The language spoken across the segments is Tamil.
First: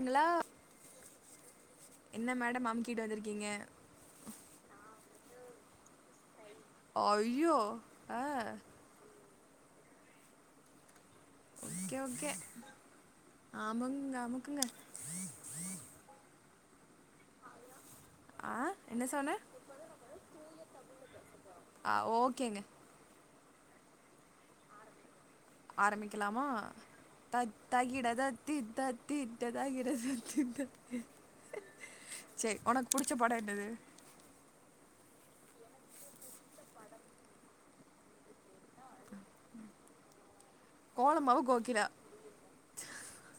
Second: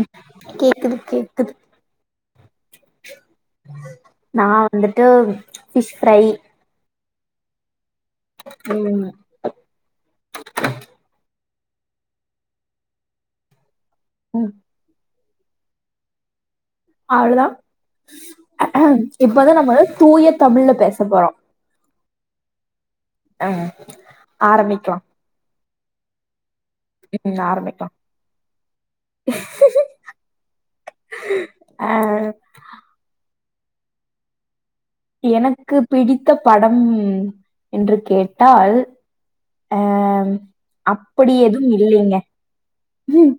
ங்களா கேக்குது கேக்குது என்ன மேடம் அமுக்கிட்டு வந்திருக்கீங்க நா வந்து ம் பிஷ் ஃப்ரை அய்யோ உம் [unintelligible] ஓகே ஓகே ஆமங்க ம் அமுக்குங்க அமுக்குங்க அவ்ளோதா ஆ என்ன சொன்ன இப்பதா நம்ம வந்து தூய தமிழ்ல பேச போறோ ஆ ஓகேங்க ஆ ஆரம்பிக்கலா ஆரம்பிக்கலாமா ம் தகி ஆரம்பிக்கலா தகிட தத்தி த தீத்த தகிட தத்திம் இ ஆ ம் எனக்கு பிடித்த படம் என்று கேட் ஆ அல் ஆ அப்டி கோலமாவு எதும் கோகிலா இல்லைங்க உம்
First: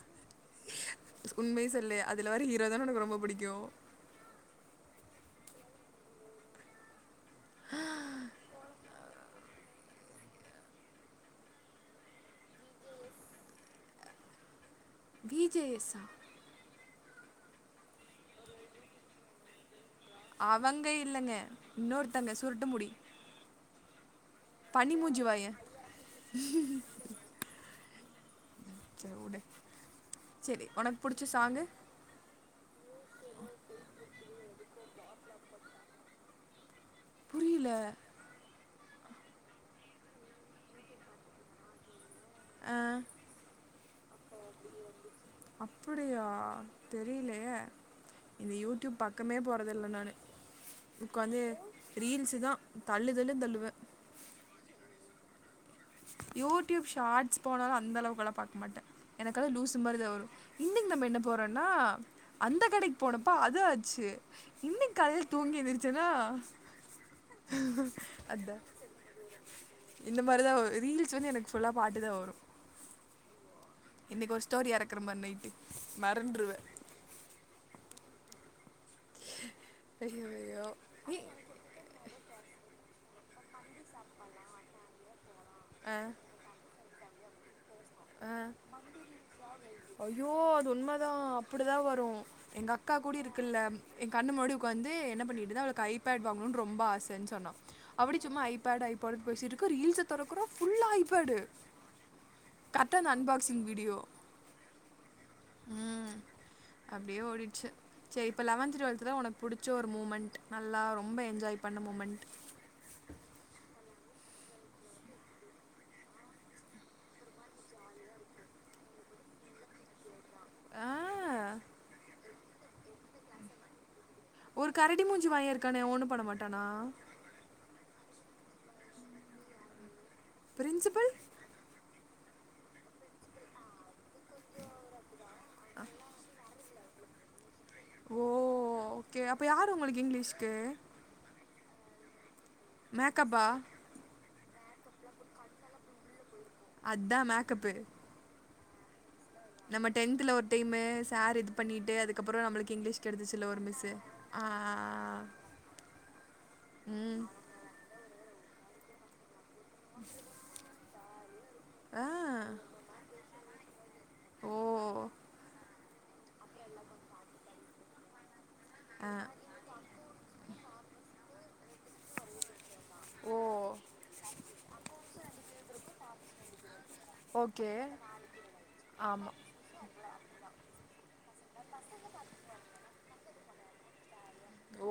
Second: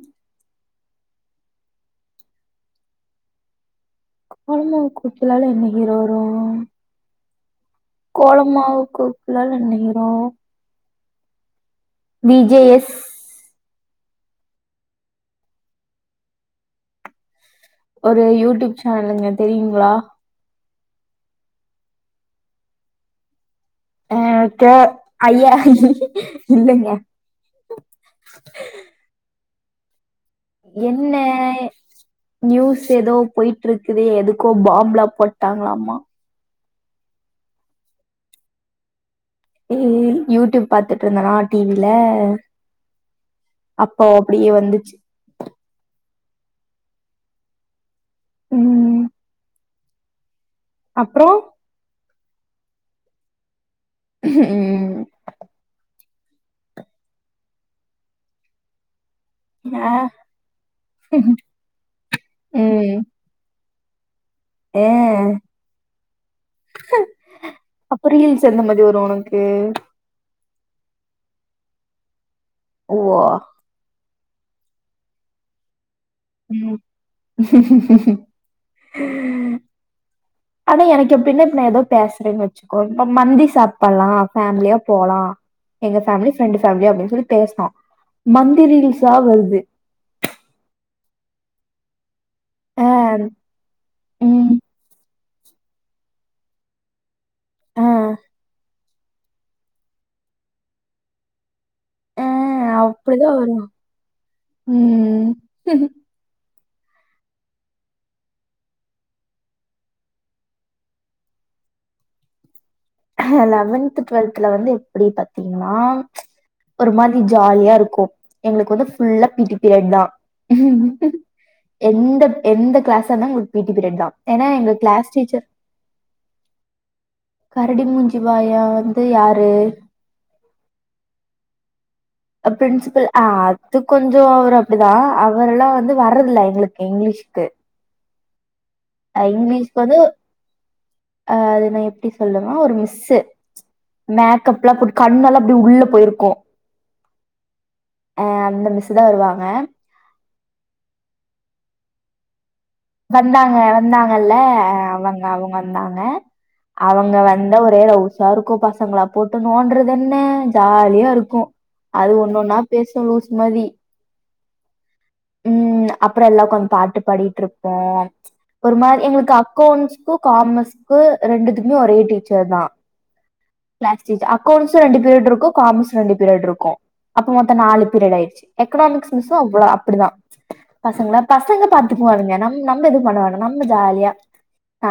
உண்ம சொல்லு அதுல வர ஹீரோ தான உனக்கு ரொம்ப புடிக்கு கோலமாவுகோக்கிலால என்ன ஹீரோ வரு கோலமாவு கோக்கிலால என்ன வரு V J S V J S சா ஒரு யூடியூப் சேனலுங்க தெரியுங்ளா அவங்க இல்லங்க இன்னோருத்தங்க சுருட்ட முடி ஆ கே பனிமூஞ்சி ஐயா வாயன் இல்லங்யா செரி ஒனக்கு என்ன புடிச்ச சாங்கு நியூஸ் ஏதோ போயிட்டு இருக்குது எதுக்கோ பாம் பிலாக் பண்ட்டாங்களாமா புரியல ம் யூடியூப் பாத்துட்டு இருந்தேனா டி வில ஆ அப்போ அப்டியே வந்துச்சு அப்படியா தெரியலையே இந்த யூடியூப் உம், பக்கமே போற இல்ல நானு அப்புறம் உக்காந்து ரீல்ஸு தா தள்ளு தள்ளு தள்ளுவே உம் யூடியூப் ஷார்ட்ஸ் போனாலு அந்த அளவுக்கல பாக்க மாட்டே எனக்காது லூசு ஆ, மாதிரி தா வரு இன்னைக்கு நம்ம என்ன போறோம்னா அந்த உம், கடைக்கு போனப்போ அது சேரி ஆ. இன்னைக் காலேல தூங்கி எந்துருச்சேன்னா அப்ப ரீல்ஸ் அத எந்த மாதிரி வரும் உனக்கு இந்த மாரிதா வரு ரீல்ஸ் வந்து எனக்கு ஃபுல்லா பாட்டு தா வரு ஓ ஆ இன்னைக்கு ஒரு ஸ்டோரி எறக்குறம்பாரு நைட்டு மறந்துடுவேன் உம் உம் ஐயோ ஐயோ ஆனா எனக்கு நீ எப்டின்னா இப்ப நா ஏதோ பேசுறேன்னு வச்சுக்கோ இப்ப மந்தி சாப்டலா ஃபேமிலியா போலா எங்க ஃபேமிலி பிரண்ட்டு ஃபேமிலி அப்பின்னு சொல்லி பேசினோ அ ஐயோ அது உண்ம தா இப்டிதா வரு எங்க ஆ அக்கா குடி இருக்குல்ல எ கண்ணு ம் முன்னாடி ஒக்காந்து என்ன பண்ணி எப்டினா அவளுக்கு ஐபேட் வாங்கனுன் ரொம்ப ஆஸ் ப்பென் சொன்னா ஆ அப்புடி சும்மா ஐபேடு ஐ படுத்து பேசிட்டு இருக்கோ ரீல்ஸ தொறக்குறோ ஃபுல்லா ஐபேடு ஆ கரெக்டாக அந்த அப்டிதா அன்பாக்சிங் வருமா வீடியோ ம் அப்டியே ஓடிடுச்சு சேரி இப்ப லெவன்த்து டுவெல்த்துல உனக் புடுச்ச ஒரு மூமெண்ட் நல்லா ரொம்ப என்ஜாய் பண்ண மூமெண்ட் லெவன்த்து டுவெல்த்துல வந்து எப்டி பாத்தீங்கன்னா ஒரு மாதிரி ஜாலியா இருக்கு எங்களுக்கு வந்து ஃபுல்லா பீட்டி பீரியட்தா ஆ எந்த எந்த கிளாஸ் இருந்தா எங்களுக்கு பீட்டி பீரியட்தா ஒரு கரடி மூஞ்சி வாய இருக்கானே ஒண்ணு பண்ண மாட்டானா கரடி மூஞ்சி வாயா வந்து யாரு பிரின்சிபல் அ பிரின்சிபல் ஆ அத்துப் கொஞ்சோ அவர் அப்டிதா அவரெல்லா வந்து வர்றதில்ல எங்களுக் க்கு இங்கிலீஷ்கு ஓ ஓகே அப்ப யாரு வந்து உங்களுக்கு இங்கிலீஷ்கு அ அது நா எப்டிஸ் சொல்லுவா ஒரு மிஸ்ஸு மேக் மேக்கப்புலா போட்டு கண்ணல்லா அப்டியே உள்ள போயிருக்கு அதா மேக்கப்பு அ அந்த மிஸ்ஸுதா வருவா நம்ம டென்த்துல ஒரு டைமு சார் இதுப் பண்ணிட்டு அதுக்கப்புறோ நம்பளுக் வந்தாங்க வந்தாங்கல்ல ஆ அவங்க அவங்க வந்தாங்க அவங்க ம் வந்த ஒரே ரவுஸ் சாருக்கு பசங்களா போட் ட்டு நோன்றது என்ன ஜால் லியா இருக்கு அது ஆ ஒன்னொன்னா பேசு லூஸ் மாரி ஓ ம் அப்புறோ எல்லா உக்கோந் பாட்டு பாடிட்ருப்போம் ஒரு மார் ஆ எங்களுக்கு அக்கோண்ட்ஸ்கு காமஸ்க்கு ரெண்டுத்துக்குமே ஒரே டீச்சர் தா ஓ கிளாஸ் டீச்சர் அக்கோண்ட்ஸ்ஸு ரெண்டு பீரியட் இருக் க்கு காமஸ் ரெண்டி பீரியட் இருக்கு அப்ப மத்த ஓகே நாலு பீரியடு ஆயிருச்சு எக்கனாமிக்ஸ் ஆமா மிஸ்சு அவுங்கதா தா பசங்கள பசங்க பாத்துக்குவானுங்க நம் நம்ம எதும் பண்ணவேனா நம்ம ஜாலியா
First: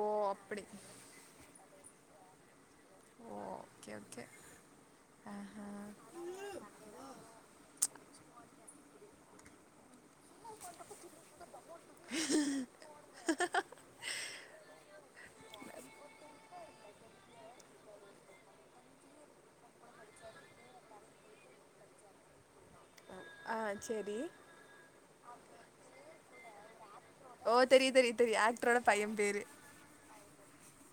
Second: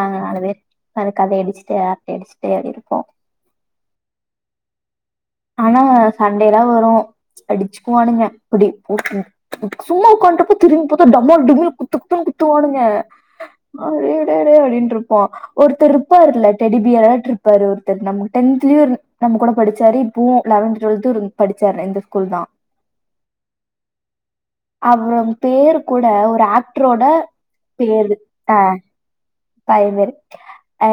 ஓ நாலு பேர் அப்படி நல்லா கதை அடுச்சுட்டு அரட்டை அடுச்சுட்டே அப்டியே இருப் போ ஓ ஓகே ஓகே ஆஹா ஆனா சண்டை எல்லா வரு அடுச்சுக்குவானுங்க அப்புடி ம்க்ம் ம் சும்மா உக்கான்ட்டுப்போ திரும்பி பாத்தா டம்மால் டும்மில் குத்து குத்துன்னு குத்துவானுங்க அடே டே டேய்னு அப்டின்ட்ருப் போ ஒருத்தர் இருப்பாரு இல்ல டெடிபியராட்ட இருப்பார் ஒருத்தர் நமக் டென்தலியுன் நம்ம கூட படுச்சாரு இப்பவு லெவன்த்து டுவெல்து இருந் படுச்சாரு இந்த ஸ்கூல் தா அ ஆ சேரி அவம் பேரு கூட ஒரு ஏக் ட்ரோட ஓ தெரியு தெரியு பேரு தெரியு ஆ ஆக்டரோட பைய பேரு அது மாரி அ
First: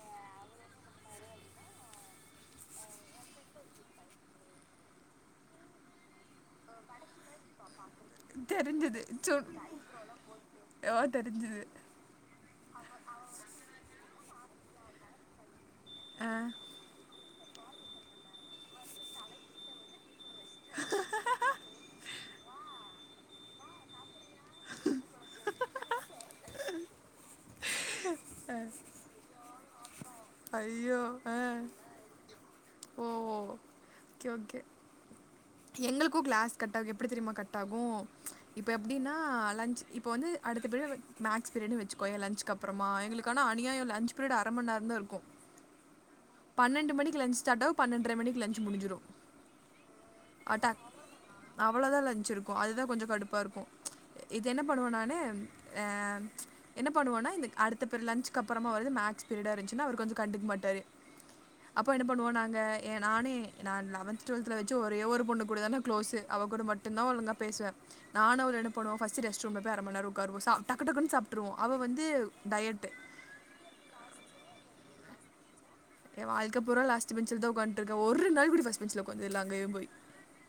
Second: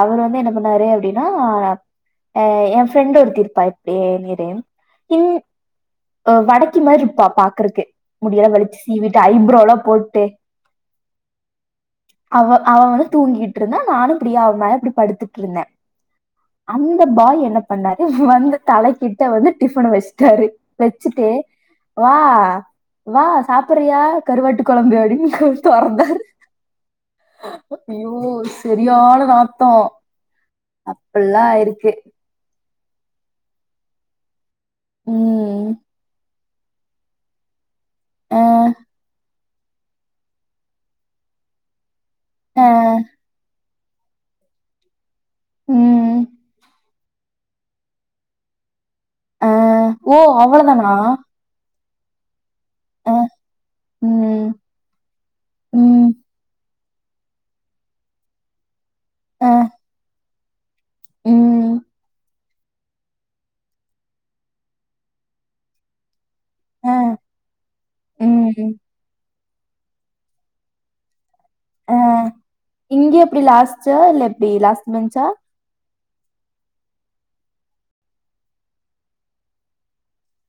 அவரு வந்து என்ன பண்ணாரு அப்டின்னா அ எம் ஃப்ரெண்டு ஒருத்தி இருப்பா இப்டியே நிறேம் இந்த அ வடக்கி மாரி இப்பா பாக்குறக்கே முடி எல்லா வலுச்சு தெரிஞ்சது சீவிட்டு சொ ஐப்ரோல்லா போட்டு ஓ தெரிஞ்சது அவ அவ வந்து தூங்கிட்டு இருந்தா நானும் அப்டியே அவ மேல இப்டி படுத்துட்டு இருந்த ஆ அந்த பாய் என் என்ன பண்ணாரு வந்து தலை கிட்ட வந்து டிஃபன்ன வெஸ் ட்டாரு வெச்சுட்டு வா வா சாப்புறியா கருவாட்டு கொழம்பு அப்டின் தொ தொறந்தாறு ஐயோ செரியான நாத்தோ ஐயோ ஆ அப்டிலா இருக்கு ஓ ஓ ஓகே ஓகே ம் எங்களுக்கு கிளாஸ் கட் ஆகு எப்புடி தெரியுமா கட் ஆகு கு ஆ இப்ப எப்டின்னா லன்ச்சு இப்ப வந்து அடுத்த பீரியட் மேக்ஸ் பீரியடுனு வெச்சுப் கோயே லன்சுக் ஆ அப்புறமா எங்களுக்கு ஆனா அநியாயோல லன்ச் பீரியடு அர மண் நேரந்தா இருக்கு ம் பன்னெண்டு மணிக்கு லன்ச் ஸ்டாட் ஆகு பன்னெண்டர மணிக்கு லன்ச் முடுஞ்சுரு அ ஓ அவ்வளோதானா அவ்வளோதா லஞ்ச் இருக் க்கு அதுதா கொஞ்ச கடுப்பா இருக்கு இது ம் என்ன பண்ணுவே நானு ஆ ம் என்ன பண்ணுவோன்னா இந்த அடுத்த பிர் லன்ச்க்கு அப்புறமா வரது மே க்ஸ் ஆ பீரியடா இருந்துச்சுன்னா அவரு கொஞ்ச கண்டுக்க மாட் டாரு ம் அப்போ என்ன பண்ணுவோ நா ங்க ஏ நானு நா லெவன்த் டுவெல்த்துல வச்சு ஒரே ஒரு பொண்ணுகூடதா நா க்ளோஸு அவ கூட ஆ மட்டு்ந்தா ஒழுங்கா பேசுவே நானு அவளு என்ன ம் பண்ணுவோ ஃபஸ்ட்டு ரெஸ்ட் ரூமுல போயி அர மணி நேரோ உக்காருவோ சா டக்கு டக்குனு சா ஆ இங்க எப்டி லாஸ்ட்டா இல்ல எப்டி லாஸ்ட் பெஞ்சா ஏன் வாழ்க்க பூரா லாஸ்ட் பெஞ்சுலதா உக்காந்ட்ருக்கே ஒரு நாள் கூட ஃபஸ்ட் பெஞ்சுல உக்காந்தது இல்ல அங்கயும் போயி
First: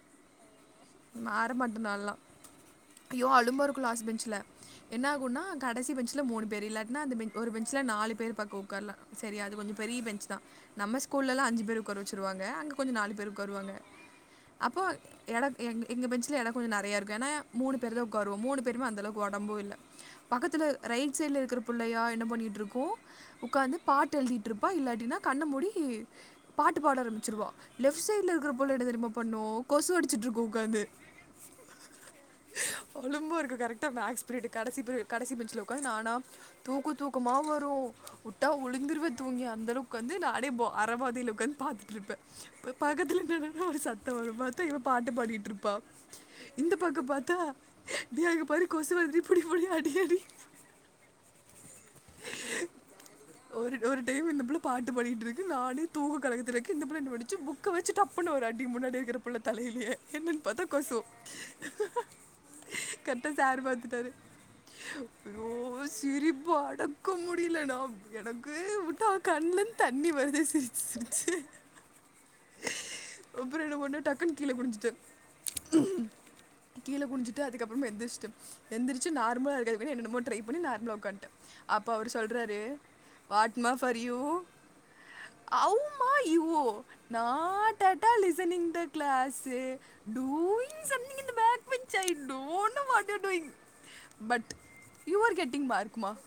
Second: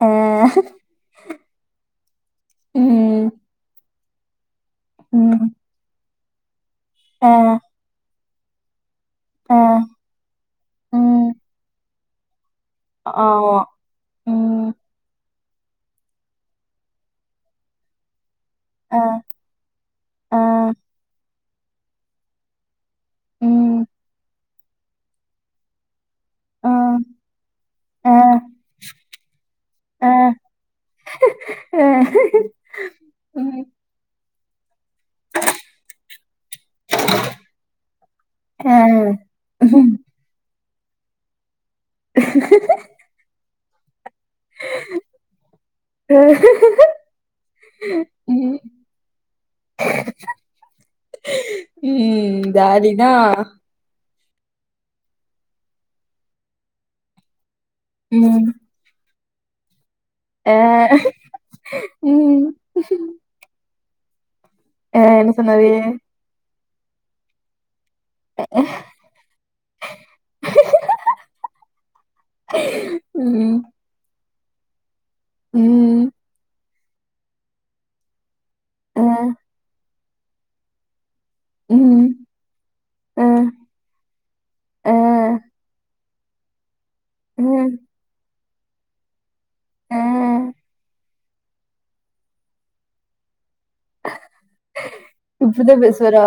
ஆ மாற மாட்ட நால்லா ஐயோ ம் அழும்பா இருக்கு லாஸ்ட் பெஞ் ச்ல என்ன ஆகுன்னா ம் கடைசி பெஞ்ச் ல மூணு பேர் இல்லாட் டினா அந்த ஆ பெஞ் ஒரு பெஞ்ச்ல நாலு பேர் பக் உக்கார்லா சரி அது ஆ கொஞ்ச பெரிய பெஞ்ச்தா நம்ம ம் ஸ்கூல்ல எல்லா அஞ்சு பேரு உக்கார வச்சிருவாங்க அங்க கொஞ்ச நாலு பேரு ஆமா உக்காருவாங்க ம் அப்போ எடோ எங் எங்க பெஞ்ச்ல எடோ கொஞ்ச நெறைய இருக்கு ஏன்னா மூணு பேர்தா உக்கா ருவோ மூணு பேருமே அந்த ஆ அளவுக்கு ஒடம்பு இல்ல ஆ பக்கத்துல ரைட் சைடுல இருக்கற புள்ளையா என்ன பண்ணிட்ருக்கு உக்காந்து ம் பாட்டு எழுதிட் ருப்பா இல்லாட்டின்னா கண்ண மூடி ஆ பாட்டு பாட ஆரம்பிச்சிருவா லெஃப்ட் ஆ சைடுல இருக்கற புள்ள என்ன தெரியுமா பண்ணு கொசு ஆ ஆ அடிச்சிட்ருக்கு து அலும்பா இருக்கு ம் கரெக்டா மே க்ஸ் பீரியடு கடைசி பீரியட் கடைசி பெஞ்சுல உக்காந்து நானா தூக்க தூக்கமா வரு உட்டா உழுந்துருவே தூங்கியே அந்த அளவுக்கு வந்து நானே பா அரபோதில உக்காந் பாத்துட்டு இருப்பே ஆ போய் பக்கத்துல நின்ன சத் சத்த வரு பாத்தா இவ பாட்டுபாடி ப்பா இந்த பக்கம் பாத்தா நீ அங்க ம், பாரு கொசு வருது இப்பிடி புடி அடி அடி ம், ஜாலிதான் ஒரு ஒரு டைம் இந்தபுல பாட்டு பாடிட்டு இருக்கு நானு தூக்க கலகத்துல இருக்கு இந்த புள்ள என்ன பண்ணிச்சி புக் புக்க வச்சி டப்புனு ஒரு ம், அடி முன்னாடி இருக்கிற புள்ள தலையிலே என்னனு ஆ, பாத்தா கொசு ம், கட்ட சாரு பாத்து ட்டாரு ஆ, என்ன ஐயோ சொன்னது சிரிப்பு அட தக்க முடியல நா எனக்கு விட்டா கண்லந்து தண்ணி வருது சிரிச்சி சிரிச்சி அப்புறோ ம், என்ன பண்ண டக் கன் கீழ குனிஞ்சிட்டு ம் கீழ குனிஞ்சுட்டு அதுக்கப்பறமா எந்திரிச்சிட்டு ஆ, எந்திரச்சி நார்மலா இருக்கரமாரி என்னென்னமோ ட்ரை பண்ணி நார்மலா ஒக்கான்ட்ட அப்ப ம், அவரு சொல்றாரு ஆ, வாட் மா ஃபார் யு ஆ, அவ் ம்மா இவ்வோ நா ம், டட்டாலிஸ் செ நிங்ட கிளாஸ்சு ஆ. டூ்யூ சன் நீ bad man sign don't know what you doing but you are getting இப்படிதான் மார்க்குமா பேசுவாரா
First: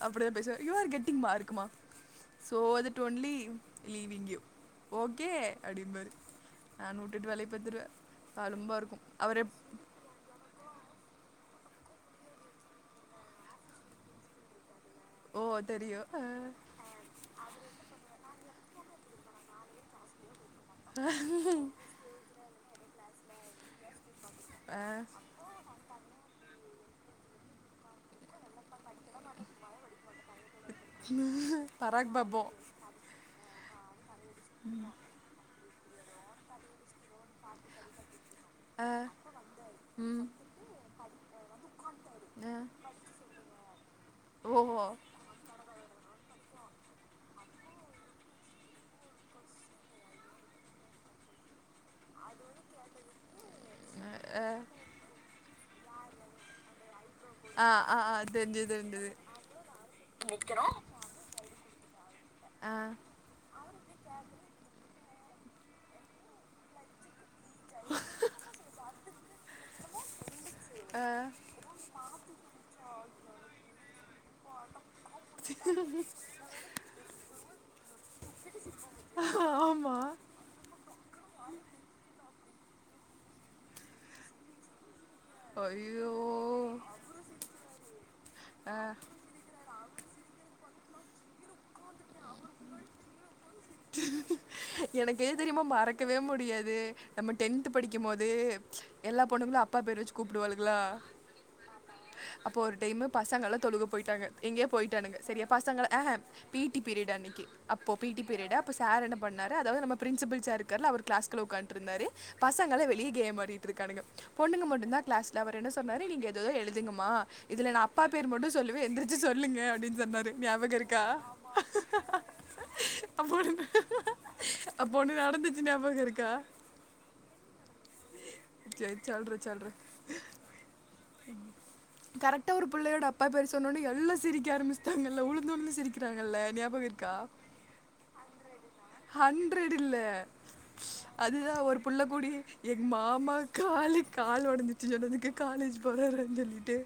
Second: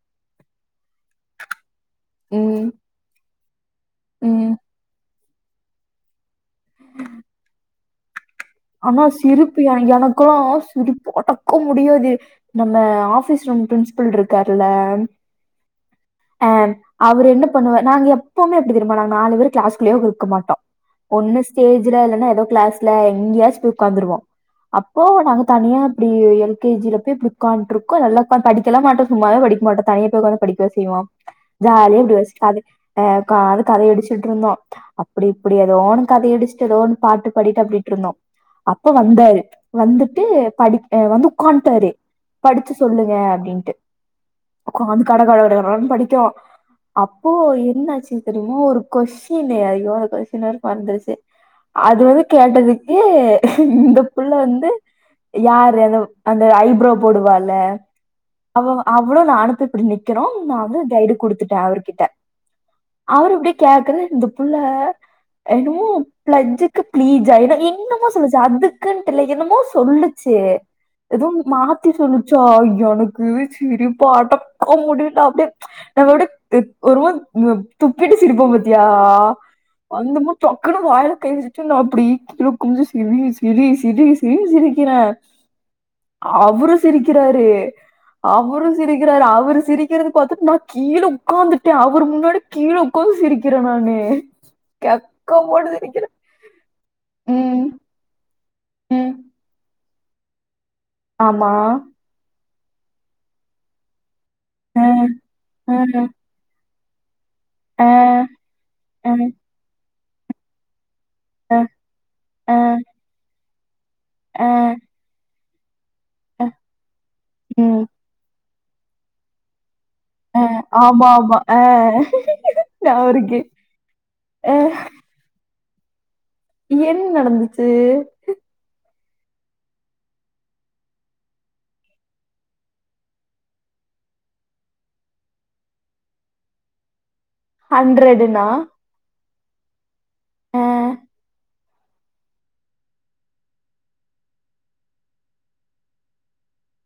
அப் இப்பிடிதா பேசுவாரு யூ ஆர் கெட்டிங் மார்க்குமா சோ ம், தட் ஒன்லி லீவிங் யூ ம். ஓக் கே அப்டிம்பாரு ஆஹ நூட்டு க ஆனா சிரிப்பு எனக்கும் சிரிப் அடக் க்க முடியாது நம்ம ஆஃபிஸ் ரூம் பிரின்ஸ்பல் இருக்கார்ல ஓ தெரியும் ஆ, அஹ் அவரு என்ன பண்ணுவ நாங்க எப்பவுமே எப்டி தெரிமா நாங்க நாலு பேரு கிளாஸ்குள்ளயே இருக்க மாட்ட ஒன்னு ஸ்டேஜ்ல இல்லனா ஏதோ கிளாஸ்ல என்னைக்காது ஒக்காந்துருவோம் ஆ, அப்போ நாங்க தனியா அப்டி எல கே ஜில போய் இப்டி ஒக்கான்றுக்கோ நல்லாதா படி கெலா மாட்டோம் சும்மாவே படிக்க மாட்டோம் தனிய போய்தானே படிக்கவே செய்வோம் பராக் ஜாலியாஇப்படி பாபோ வச்சுடு கதை அடிச்சி ட்டுருந்தோம் அப்டி அப்டியாதோனு கத அடிச்சுட்டு எதோனு பாட்டு பாடிட்டு அப்டிருந்தோம் அப்ப ஆ, வந்தாரு வந்துட்டு ம், படி வந்து ஒக்காந்துட்டாரு ஆ, படிச்சு சொல்லுங்க அப்டின்டு ஓ உக்காந் கட கட கட கடனு படிக்குரோம் அப்போ என்னாச்சு தெரிமா ஒரு கொஸ்டினு அய்யோ அந்த கொஸ்டின் வேற மரந்துருச்சு அது வந்து கேட்டதுக் எ இந்த ஆ, புள்ள வந்து யார் அந்த ஐப்ரோ போடுவால ஆ ஆ ஆ தெரிஞ்சது அவ தெரிஞ்சது அவ்ளவு நான் அனுப்ப இப்படி நிக்கிறோம் நான் வந்து கைடு குடுத்துட்டேன் அவரு கிட்ட ஆ அவர் இப்படி கேக்குற இந்த புள்ள எனனமோ ப்ளட்ஜுக்கு ப்ளீஜ் ஆன இன்னமோ சொல்லுச்சு அதுக்குன்னு இல்லை என்னமோ சொல்லுச்சு ஆ, சே எதுவும் மாத்தி சொல்லிச்சா எனக்கு சிரிப்பு அடக்க முடியல அப்படிய எங்களோட ஒருவ கட்டு சிரிப்போம் பத்தியா ஆமா அந்த மா பக்குன்ன வாயல கை வச்சட்டு அப்படி கொஞ்சம் சி சிரி சிரி சிரி சிரினு சிரிக்குறேன் ஐயோ அவரும் சிரிக்கிறாரு அவரும் ஆ, சிரிக்கிறாரு அவர் சிரிக்கிறது பார்த்த நா கீழே உட்காந்துட்டு அவர் முன்னாடி கீழே உட்காந்து சிரி எனக்கு ஏது தெரியுமா சிரிக்கிறே மறக்கவே முடியாது நம்ம ம் டென்த் படிக்கும்போது ம் எல்லா பொண்ணுங்களும் அப்பா பேர் வச்சு கூப்பிடுவாளுங்க ஆமா அப்போ ஒரு டைமு பசங்கல்லா தொழுக போயிட்டாங்க எங்கயோ அ, போயிட்டானுங்க சரியா அ, பசங்கல்லா ஆஹா பி டி பீரியடு அன்னக்கி அ, அப்போ பி டி பீரியடா அப்போ சார் அ, என்ன அ, பண்ணாரு அதாவது நம்ம பிரின்சிபில் சார் இருக்கார்ல அவரு கிளாஸ்க்குள்ள உக்காண்ட்ருந்தாரு அ, பசங்கல்லா வெளிய கேம் ஆடிட் ருக்கானுக அ, பொண்ணுங்க மட்டும்தா கிளாஸ் ல அவரு என்ன சொன்னாரு நீங்க அ, எதேதோ எழுதுங்கம்மா இதுல நா ம். அப்பா பேர் மட்டு சொல்லு வ எந்திரிச்சு சொல்லுங்க அப்டின்னு சொன்னாரு அ, ஞாபகோ இருக்கா ஆமா, ஆமா. அ ஞாபகம் அப்ப இருக்கு. ஒண்ணு அ அப்ப ஒண்ணு நடந்து ச்சு ஞாபகோ இரு என்ன நடந்துச்சு? சொல்ற சொல்ற ம் கரெக்டா ஒரு புள்ளையோட அப்பா பேரு சொன்னவுடனே எல்லா சிரிக்க ஆரம்பிச்சுட்டாங்கல்ல உழுந்து உழுந்து சிரிக்கிறாங்கல்ல ஞாபகோ இருக்கா ஹண்ட்ரடுனா ஹண்ட்ரடு இல்ல அதுதா ஒரு புள்ள கூடி எங் மாமா காலு காலு ஒடஞ்சிருச்சுனு சொன்னதுக்கு காலேஜ் போறாரான்னு சொல்லிட்டு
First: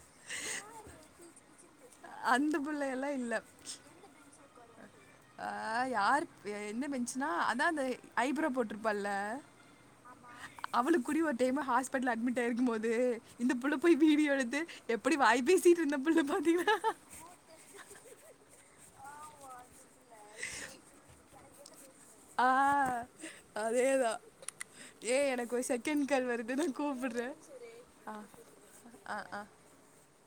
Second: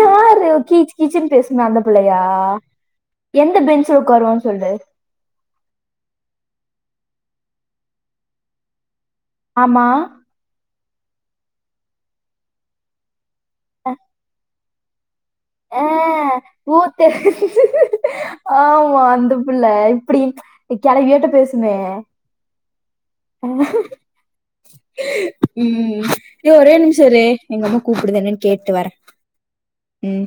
யாரு யாரு கீச் கீச்சுனு பேசுமே அந்த புள்ளையா அந்த பிள்ளை எல்லாம் எந்த பெஞ்ச்ல உக்காருன்னு சொல்லு ஆ யாரு எ எந்த பெஞ்சுன்னா அதா அந்த ஐ ப்ரோ போட்ரு ஆமா அவுளுக் கூடியு ஒரு டைமு ஹாஸ்பிட்டல்ல அட்மிட் ஆயிருக்கும் போது இந்த புள்ள போய் வீடியோ எடுத்து அப்படி வாய் பேசிட்டு அ இருந்த புள்ள பாத்தீன்னா ஓ ஓ அந்த புள்ள இப்பிடி எ கெழவியாட்டோ பேசுமே ஆ ம் அதேதான் ஏ எனக்கு ஒரு செகண்ட் கால் ஏ வருது ஒரே நான் நிமிஷோ இரு கூப்பிடுறேன் எங்க அம்மா கூப்புடுது என்னன்னு கேட்டு வரே ஆ ஆ ம்